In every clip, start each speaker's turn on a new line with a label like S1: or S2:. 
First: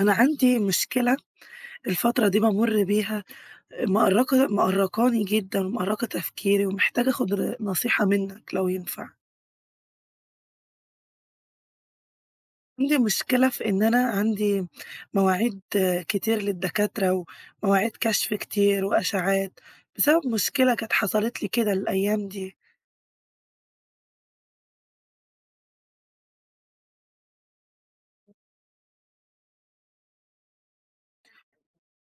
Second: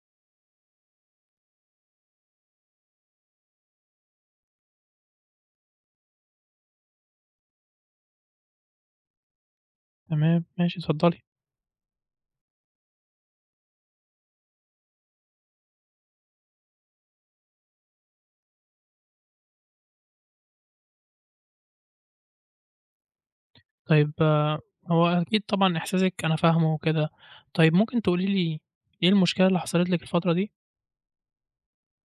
S1: أنا عندي مشكلة الفترة دي بامُر بيها مأرّقة مأرّقاني جدًا ومأرّقة تفكيري ومحتاجة آخُد نصيحة منّك لو ينفع.
S2: تمام، ماشي اتفضلي.
S1: عندي مشكلة في إن أنا عندي مواعيد كتير للدكاترة ومواعيد كشف كتير وأشعّات بسبب مشكلة كانت حصلت لي كده الأيام دي.
S2: طيب هو أكيد طبعًا إحساسِك أنا فاهمه وكده. طيب ممكن تقولي لي إيه المشكلة اللي حصلت لِك الفترة دي؟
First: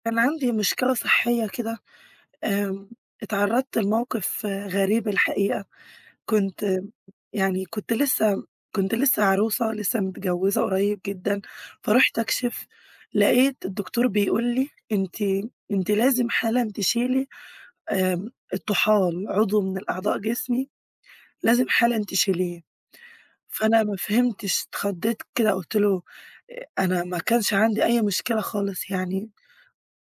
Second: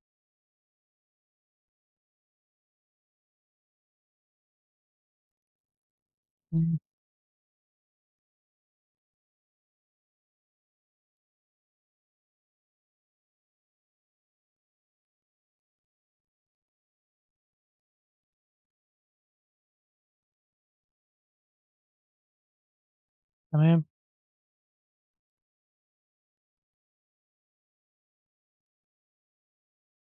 S1: كان عندي مشكلة صحّية كده، آمم اتعرّضت لموقف غريب الحقيقة.
S2: إمم،
S1: كنت يعني كنت لسه عروسة، لسه متجوّزة قريب جدًا، فرُحت أكشف، لقيت الدكتور بيقول لي: "أنتِ لازم حالًا تشيلي الطحال، عضو من الأعضاء جسمي لازم حالًا تشيليه." فأنا
S2: تمام،
S1: ما فهمتش، اتخضيت كده قُلت له: "أنا ما كانش عندي أي مشكلة خالص يعني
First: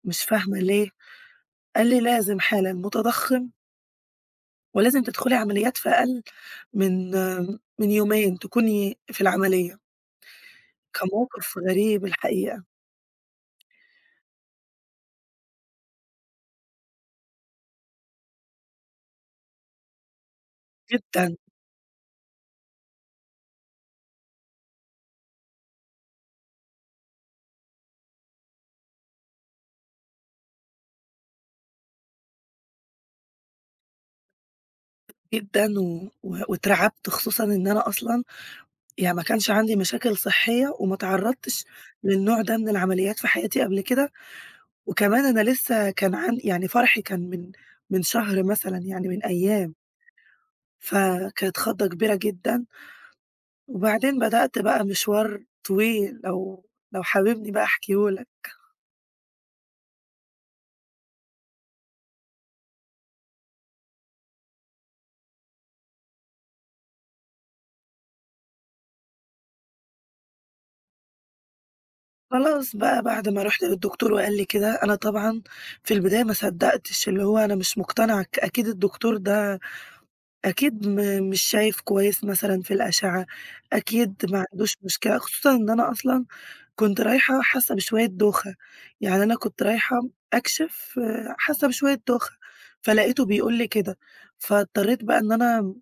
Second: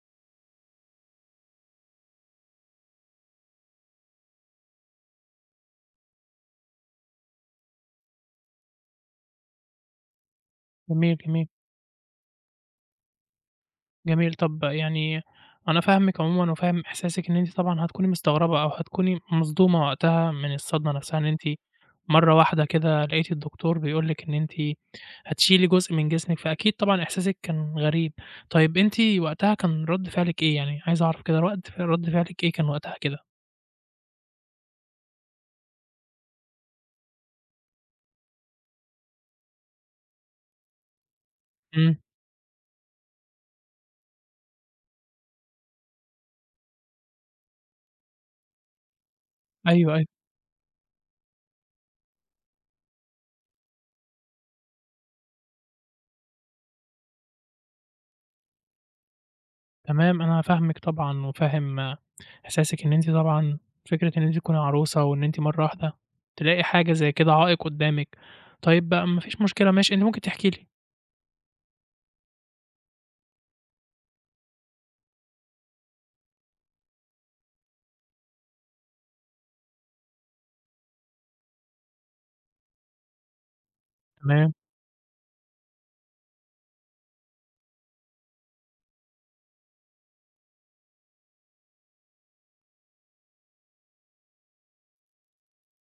S1: مش فاهمة ليه؟" قال لي: "لازم حالًا، متضخّم ولازم تدخلي عمليات في أقل من من يومين تكوني في العملية، كان
S2: جميل، جميل،
S1: موقف غريب الحقيقة
S2: جميل. طب يعني أنا فاهمِك عمومًا وفاهم إحساسِك إن أنتِ طبعًا هتكوني مستغربة أو هتكوني مصدومة وقتها من الصدمة نفسها، إن
S1: جدًا،
S2: أنتِ مرة واحدة كده لقيتِ الدكتور بيقول لِك إن أنتِ هتشيلي جزء من جسمِك، فأكيد طبعًا إحساسِك كان غريب. طيب أنتِ وقتها كان رَد فعلِك إيه؟ يعني عايز أعرف كده رد ف رَد فعلِك إيه كان وقتها كده؟
S1: جدًا و و واترعبت خصوصًا إن أنا أصلًا يعني ما كانش عندي مشاكل صحية وما اتعرضتش
S2: إمم.
S1: للنوع ده من العمليات في حياتي قبل كده، وكمان أنا لسه كان عن يعني فرحي كان من شهر مثلًا يعني من أيام،
S2: أيوه، أيوه،
S1: فكانت خضة كبيرة جدًا، وبعدين بدأت بقى مشوار طويل لو حاببني بقى أحكيه لك.
S2: تمام، أنا فاهمِك طبعًا وفاهم إحساسِك إن أنتِ طبعًا فكرة إن أنتِ تكوني عروسة وإن أنتِ مرّة واحدة تلاقي حاجة زي كده عائق قدّامِك، طيب بقى ما فيش مشكلة ماشي، أنتِ ممكن تحكي لي.
S1: خلاص بقى بعد ما رُحت للدكتور وقال لي كده، أنا طبعًا في البداية ما صدّقتش، اللي هو أنا مش مقتنعة أكيد الدكتور ده أكيد مش شايف كويس مثلًا في الأشعة، أكيد ما
S2: تمام،
S1: عندوش مشكلة، خصوصًا إن أنا أصلًا كنت رايحة حاسة بشوية دوخة، يعني أنا كنت رايحة أكشف حاسة بشوية دوخة، فلقيته بيقول لي كده، فاضطريت بقى إن أنا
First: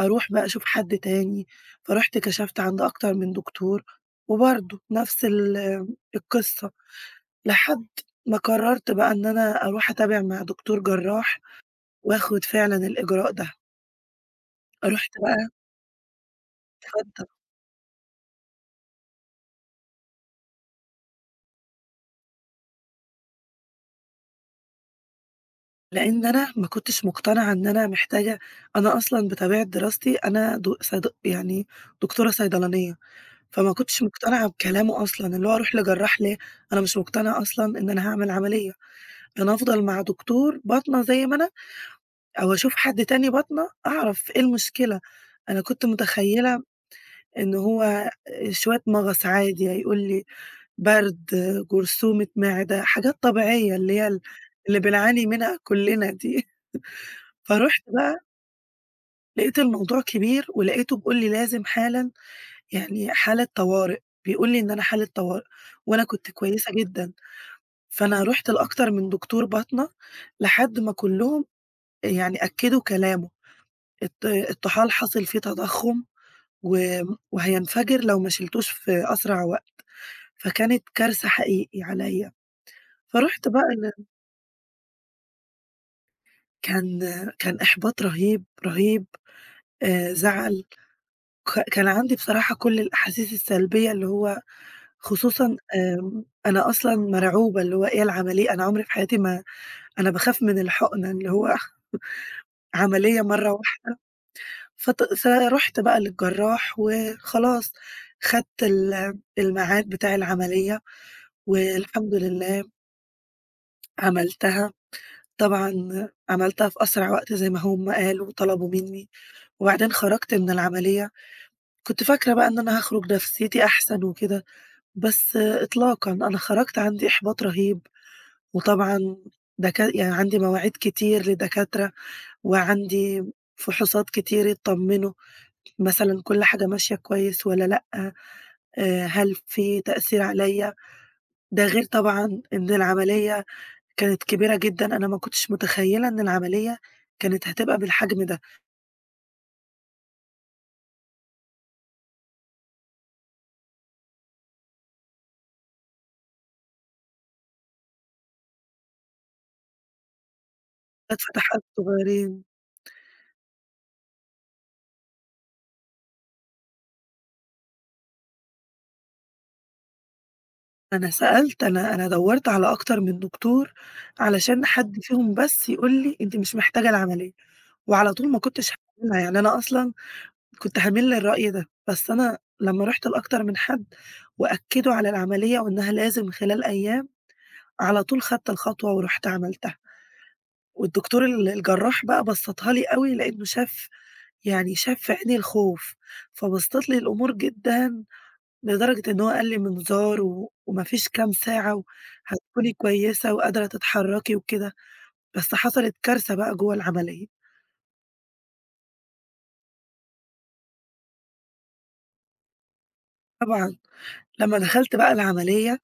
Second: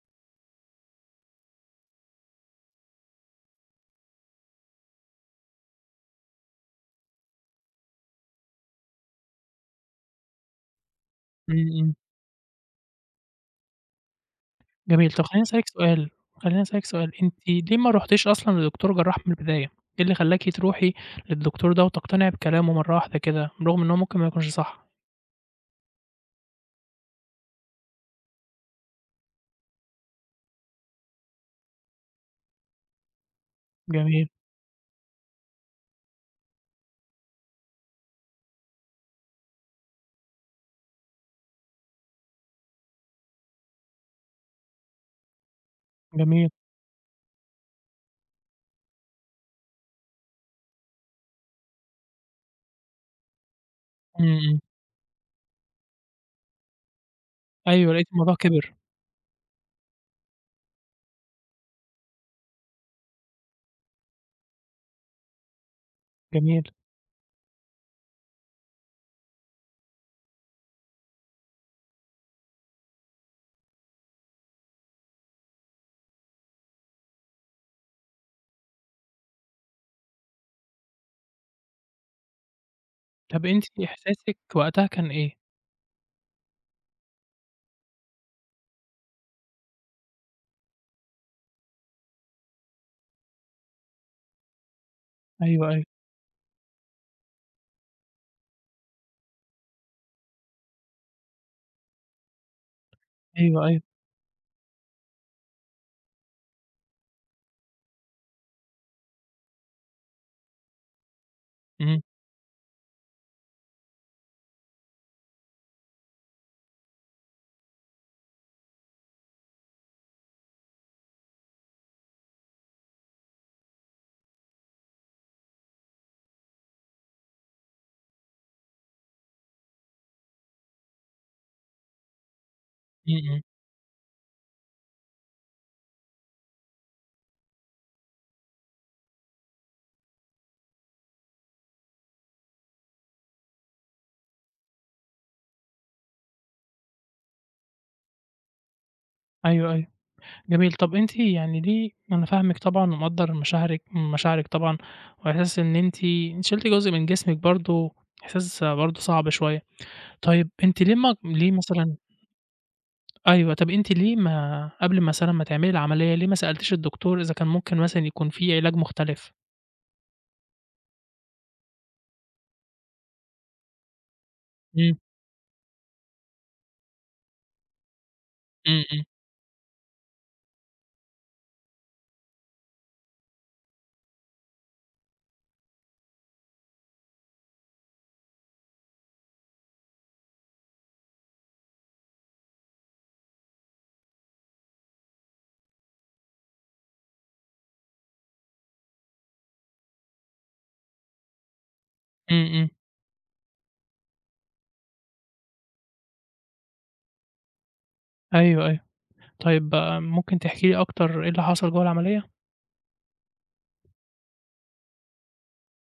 S1: أروح بقى أشوف حد تاني، فرُحت كشفت عند أكتر من دكتور، وبرضه نفس القصة، لحد ما قررت بقى إن أنا أروح أتابع مع دكتور جراح،
S2: إمم، إمم،
S1: وآخد فعلًا الإجراء ده. رُحت
S2: جميل. طب خلّيني
S1: بقى
S2: أسألِك سؤال، خلّيني أسألِك سؤال،
S1: اتفضل.
S2: أنتِ ليه ما رُحتيش أصلًا لدكتور جراح من البداية؟ إيه اللي خلّاكِ تروحي للدكتور ده وتقتنعي بكلامه مرّة واحدة كده، برغم إن هو ممكن ما يكونش صح؟
S1: لإن أنا ما كنتش مقتنعة إن أنا محتاجة أنا أصلًا بطبيعة دراستي أنا د صيد يعني دكتورة صيدلانية، فما كنتش
S2: جميل،
S1: مقتنعة بكلامه أصلًا، اللي هو أروح لجراح ليه؟ أنا مش مقتنعة أصلًا إن أنا هاعمل عملية، أنا أفضل مع دكتور باطنة زي ما أنا أو أشوف حد تاني بطنه أعرف إيه المشكلة، أنا كنت
S2: جميل،
S1: متخيلة إن هو شوية مغص عادي، هيقول لي برد، جرثومة معدة، حاجات طبيعية اللي هي ال
S2: إمم، إمم،
S1: اللي بنعاني منها كلنا دي. فرُحت
S2: أيوه، لقيتِ
S1: بقى
S2: الموضوع كبر.
S1: لقيت الموضوع كبير، ولقيته بيقول لي لازم حالًا يعني حالة طوارئ، بيقول لي إن أنا حالة طوارئ، وأنا كنت
S2: جميل.
S1: كويسة جدًا، فأنا رُحت لأكتر من دكتور باطنة لحد ما كلّهم يعني أكدوا كلامه، الطحال حصل فيه تضخم وهينفجر لو ما شيلتوش في أسرع وقت، فكانت كارثة حقيقي عليّا،
S2: طب
S1: فرُحت بقى
S2: أنتِ إحساسِك وقتها كان إيه؟
S1: كان كان إحباط رهيب، رهيب، زعل، كان عندي بصراحة كل الأحاسيس السلبية اللي هو خصوصًا
S2: أيوه، أيوه.
S1: أنا أصلًا مرعوبة اللي هو إيه العملية، أنا عمري في حياتي ما أنا باخاف من الحقنة اللي هو عملية مرّة
S2: أيوه، أيوه.
S1: واحدة، فرُحت بقى للجراح وخلاص خدت الميعاد بتاع العملية
S2: إمم،
S1: والحمد لله عملتها، طبعًا عملتها في أسرع وقت زي ما هُم قالوا وطلبوا منّي، وبعدين خرجت من العملية، كنت فاكرة بقى إن أنا هاخرج نفسيتي أحسن وكده، بس إطلاقًا، أنا خرجت عندي إحباط رهيب، وطبعًا يعني عندي مواعيد كتير لدكاترة،
S2: إمم،
S1: وعندي
S2: إمم.
S1: فحوصات كتير يطمنوا مثلًا كل حاجة ماشية كويس والّا لأ، هل في تأثير عليَّ؟ ده غير طبعًا إن العملية كانت كبيرة جدًا، أنا ما كنتش متخيلة إن العملية كانت هتبقى بالحجم ده،
S2: أيوه، أيوه. جميل. طَب أنتِ يعني ليه، أنا فاهمِك طبعًا ومقدّر مشاعرِك، مشاعرِك طبعًا وإحساس إن أنتِ أنتِ شِلتِ جزء من جسمِك برضه، إحساس برضه صعب شوية. طيب أنتِ ليه ما
S1: ولاد
S2: ليه
S1: فتحات
S2: مثلًا.
S1: صغيرين.
S2: أيوه، طَب أنتِ ليه ما قبل مثلًا ما تعملي العملية، ليه ما سألتيش الدكتور إذا كان ممكن مثلًا يكون في علاج مختلف؟
S1: أنا سألت أنا أنا دوّرت على أكتر من دكتور علشان
S2: إمم،
S1: حد فيهم بس يقول لي أنتِ مش محتاجة العملية، وعلى طول ما كنتش
S2: إمم، إمم،
S1: هاعملها، يعني أنا أصلًا كنت هاميل للرأي ده، بس أنا لمّا رُحت لأكتر من حد وأكدوا على العملية وإنها لازم خلال أيام، على طول خدت الخطوة ورُحت عملتها، والدكتور الجراح بقى بسّطها لي أوي لإنه شاف في عيني الخوف، فبسّط لي الأمور جدًا لدرجة إن هو قال لي منظار وما فيش كام ساعة
S2: إمم، إمم.
S1: وهتكوني كويسة وقادرة تتحرّكي وكده، بس حصلت كارثة بقى جوّه العملية.
S2: أيوه، أيوه. طيب ممكن تحكي لي أكتر إيه اللي حصل جوّه العملية؟
S1: طبعًا لمّا دخلت بقى العملية،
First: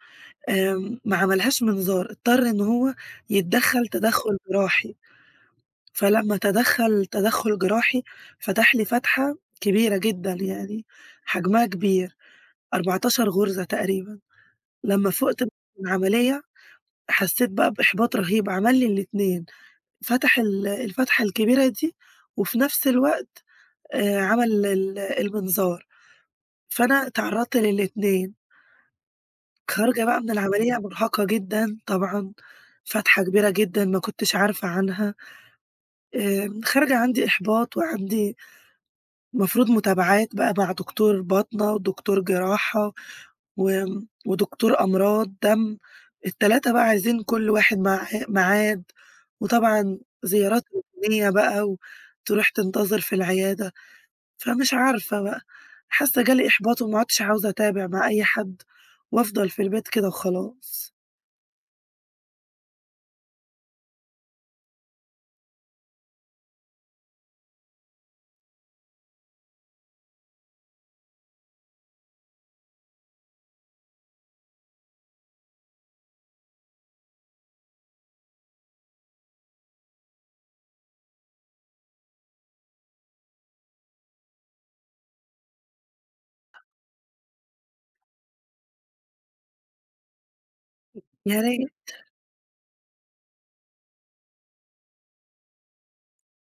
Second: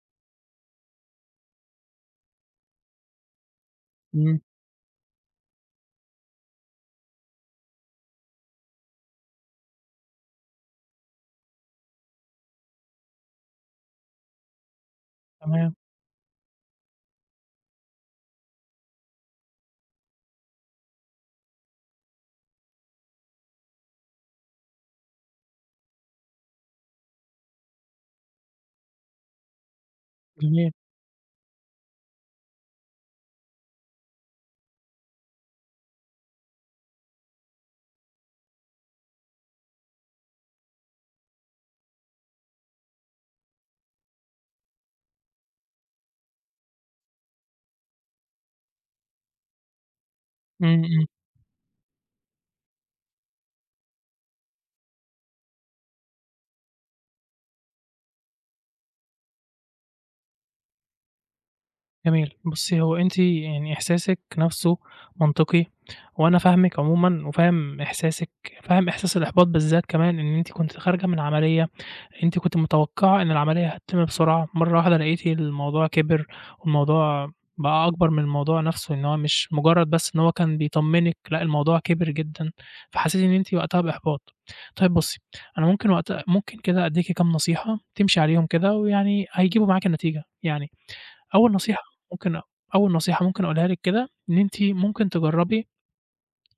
S1: ما عملهاش منظار، اضطر إن هو يتدخّل تدخُّل
S2: إمم،
S1: جراحي، فلمّا تدخّل تدخُّل جراحي فتح لي فتحة كبيرة جدًا يعني حجمها كبير، 14 غُرزة تقريبًا. لمّا فُقت من
S2: تمام،
S1: العملية حسيت بقى بإحباط رهيب، عمل لي الاتنين، فتح الفتحة الكبيرة دي، وفي نفس الوقت عمل المنظار، فأنا اتعرضت للاتنين، خارجة بقى من
S2: جميل.
S1: العملية مرهقة جدًا طبعًا، فتحة كبيرة جدًا ما كنتش عارفة عنها، خارجة عندي إحباط وعندي المفروض متابعات بقى مع دكتور باطنة ودكتور جراحة. ودكتور أمراض دم، ال3 بقى عايزين كل واحد معاه ميعاد، وطبعًا زيارات
S2: إمم، إمم.
S1: روتينية بقى، وتروح تنتظر في العيادة، فمش عارفة بقى، حاسة جالي إحباط وما عدتش عاوزة أتابع مع أي حد، وأفضل في البيت كده وخلاص.
S2: جميل. بُصّي، هو أنتِ يعني إحساسِك نَفْسه منطقي وأنا فاهمِك عمومًا وفاهم إحساسِك، فاهم إحساس الإحباط بالذات كمان، إن أنتِ كنتِ خارجة من عملية، أنتِ كنتِ متوقّعة إن العملية هتتم بسرعة، مرّة واحدة لقيتِ الموضوع كِبِر والموضوع بقى أكبر من الموضوع نَفْسه، إن هو مش مُجرّد بس إن هو كان بيطمّنِك، لأ الموضوع كِبِر جدًا، فحسيتِ إن أنتِ وقتها بإحباط. طيب بُصّي، أنا ممكن وقتها ممكن كده أدّيكِ كام نصيحة تمشي عليهم كده ويعني هيجيبوا معاكِ النتيجة. يعني أول
S1: يعني
S2: نصيحة ممكن أول نصيحة ممكن أقولها لِك كده، إن أنتِ ممكن تجرّبي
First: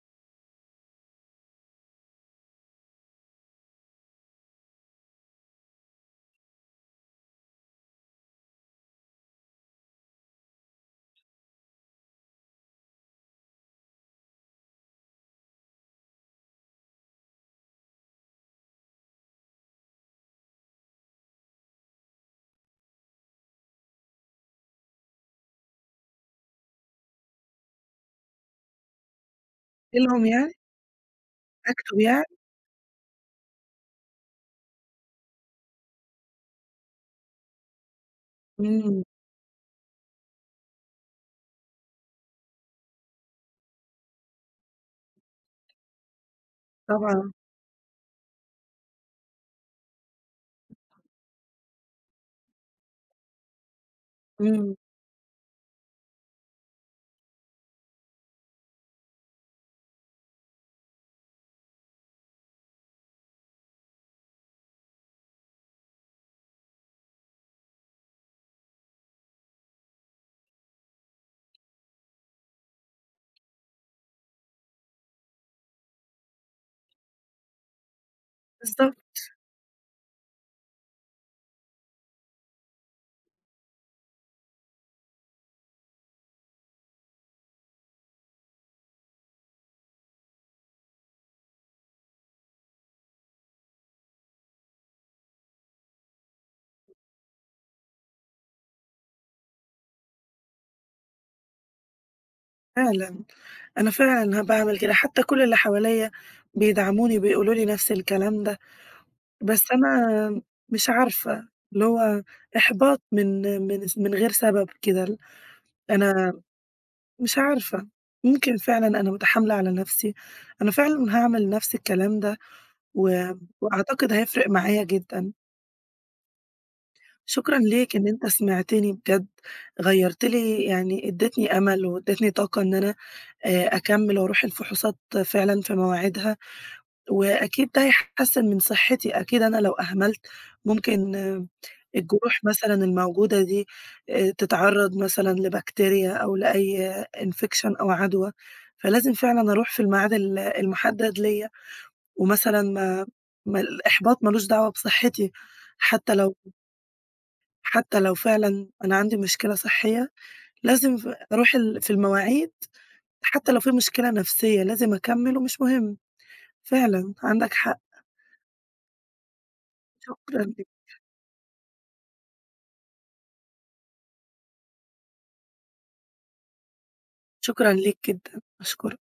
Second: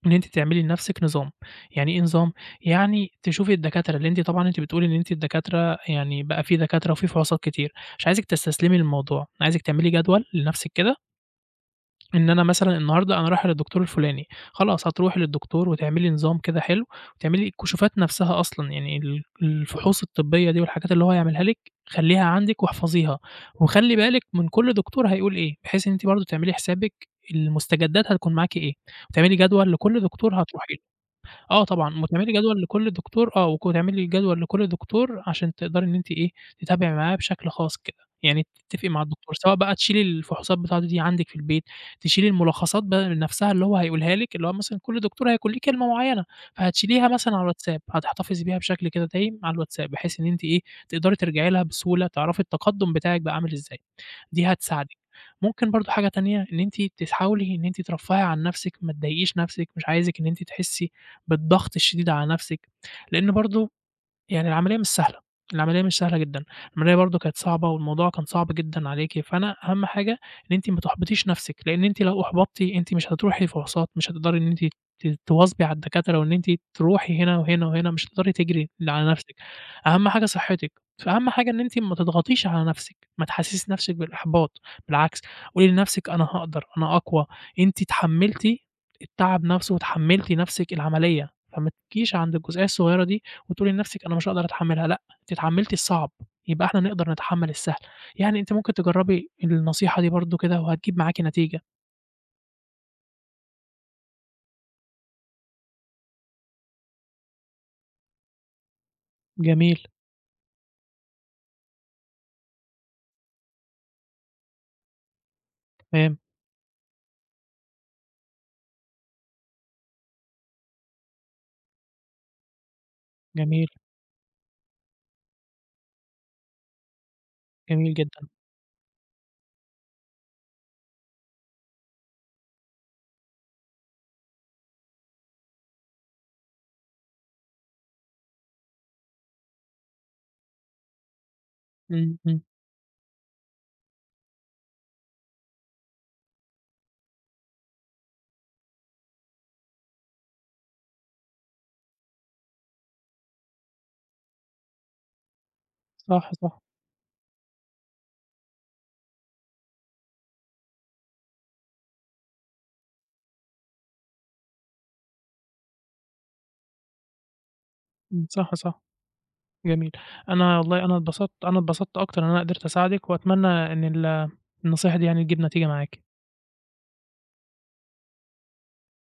S2: إن أنتِ تعملي لنفسِك نظام. يعني إيه نظام؟ يعني تشوفي الدكاترة اللي أنتِ طبعًا، أنتِ بتقولي إن أنتِ الدكاترة يعني بقى في دكاترة وفي فحوصات كتير، مش عايزِك تستسلمي للموضوع، أنا عايزِك تعملي جدول لنفسِك كده، إن أنا مثلًا النهارده أنا رايحة للدكتور الفلاني، خلاص هتروحي للدكتور وتعملي نظام كده حلو، وتعملي الكشوفات نفسها أصلًا، يعني الفحوص الطبية دي والحاجات اللي هو هيعملها لِك خلّيها عندِك واحفظيها، وخلّي بالِك من كل دكتور هيقول إيه، بحيث إن أنتِ برضه تعملي حسابِك المستجدات هتكون معاكِ إيه، وتعملي جدول لكل
S1: أحكي لهم
S2: دكتور
S1: يعني؟
S2: هتروحي. آه
S1: أكتب
S2: طبعًا،
S1: يعني؟
S2: وتعملي جدول لكل دكتور آه، وك وتعملي جدول لكل دكتور عشان تقدري إن أنتِ إيه، تتابعي معاه بشكل خاص كده، يعني تتفقي مع
S1: إمم،
S2: الدكتور سواء بقى تشيلي الفحوصات بتاعته دي عندِك في البيت، تشيلي الملخصات بقى نفسها اللي هو هيقولها لِك، اللي هو مثلًا كل دكتور هيكون ليه كلمة معيّنة، فهتشيليها
S1: طبعًا،
S2: مثلًا على الواتساب، هتحتفظي بيها بشكل كده دايم على الواتساب، بحيث إن أنتِ إيه، تقدري ترجعي لها بسهولة، تعرفي التقدُّم بتاعِك بقى عامل إزاي. دي
S1: إمم،
S2: هتساعدِك. ممكن برضه حاجة تانية، إن أنتِ تحاولي إن أنتِ ترفّهي عن نَفْسِك، ما تضايقيش نَفْسِك، مش عايزِك إن أنتِ تحسّي بالضغط الشديد على نَفْسِك، لإن برضه يعني العملية مش سهلة، العملية مش سهلة جدًا، العملية برضه كانت صعبة والموضوع كان صعب جدًا عليكِ، فأنا أهم حاجة إن أنتِ ما تحبطيش نفسِك، لإن أنتِ لو أُحبطتِ أنتِ مش هتروحي فحوصات، مش هتقدري إن أنتِ تواظبي على الدكاترة وإن أنتِ تروحي هنا وهنا وهنا، مش هتقدري تجري
S1: بالضبط
S2: على نفسِك، أهم حاجة صحتِك، فأهم حاجة إن أنتِ ما تضغطيش على نفسِك، ما تحسسيش نفسِك بالإحباط، بالعكس قولي لنفسِك أنا هاقدر، أنا أقوى، أنتِ اتحملتِ التعب نفسه واتحملتِ نفسِك العملية، فما تبكيش عند الجزئية الصغيرة دي وتقولي لنفسِك أنا مش هاقدر أتحمّلها، لأ، أنتِ اتحمّلتِ الصعب، يبقى إحنا نقدر نتحمّل السهل. يعني أنتِ ممكن تجرّبي النصيحة دي برضه كده وهتجيب معاكِ نتيجة.
S1: فعلًا، أنا فعلًا باعمل كده، حتى كل اللي حواليّا بيدعموني وبيقولوا لي نفس الكلام ده. بس
S2: جميل،
S1: أنا مش عارفة، اللي هو إحباط من غير سبب كده
S2: تمام،
S1: أنا مش عارفة، ممكن فعلًا أنا متحاملة على نفسي، أنا فعلًا هاعمل نفس الكلام ده، و
S2: جميل،
S1: وأعتقد هيفرق معايا جدًا، شكرًا
S2: جميل
S1: ليك إن أنت
S2: جدًا.
S1: سمعتني بجد، غيّرت لي يعني ادّيتني أمل وادّيتني طاقة إن أنا أكمّل وأروح الفحوصات فعلًا في مواعيدها. وأكيد ده هيحسّن من صحّتي، أكيد أنا لو أهملت ممكن
S2: إمم،
S1: الجروح
S2: إمم.
S1: مثلًا الموجودة دي تتعرّض مثلًا لبكتيريا أو لأي infection أو عدوى، فلازم فعلًا أروح في الميعاد المُحدّد ليّا، ومثلًا ما ما الإحباط ما لوش دعوة بصحّتي، حتّى
S2: صح،
S1: لو
S2: صح.
S1: حتّى لو فعلًا أنا عندي مشكلة صحّية، لازم أروح في المواعيد، حتّى لو في مشكلة نفسية لازم أكمّل ومش مهم، فعلًا عندك حق،
S2: إمم، صح، صح، جميل.
S1: شكرًا
S2: أنا
S1: ليك.
S2: والله أنا اتبسطت أكتر إن أنا قدرت أساعدِك، وأتمنى إن النصيحة دي يعني تجيب نتيجة معاكِ.
S1: شكرًا ليك جدًا، أشكرك.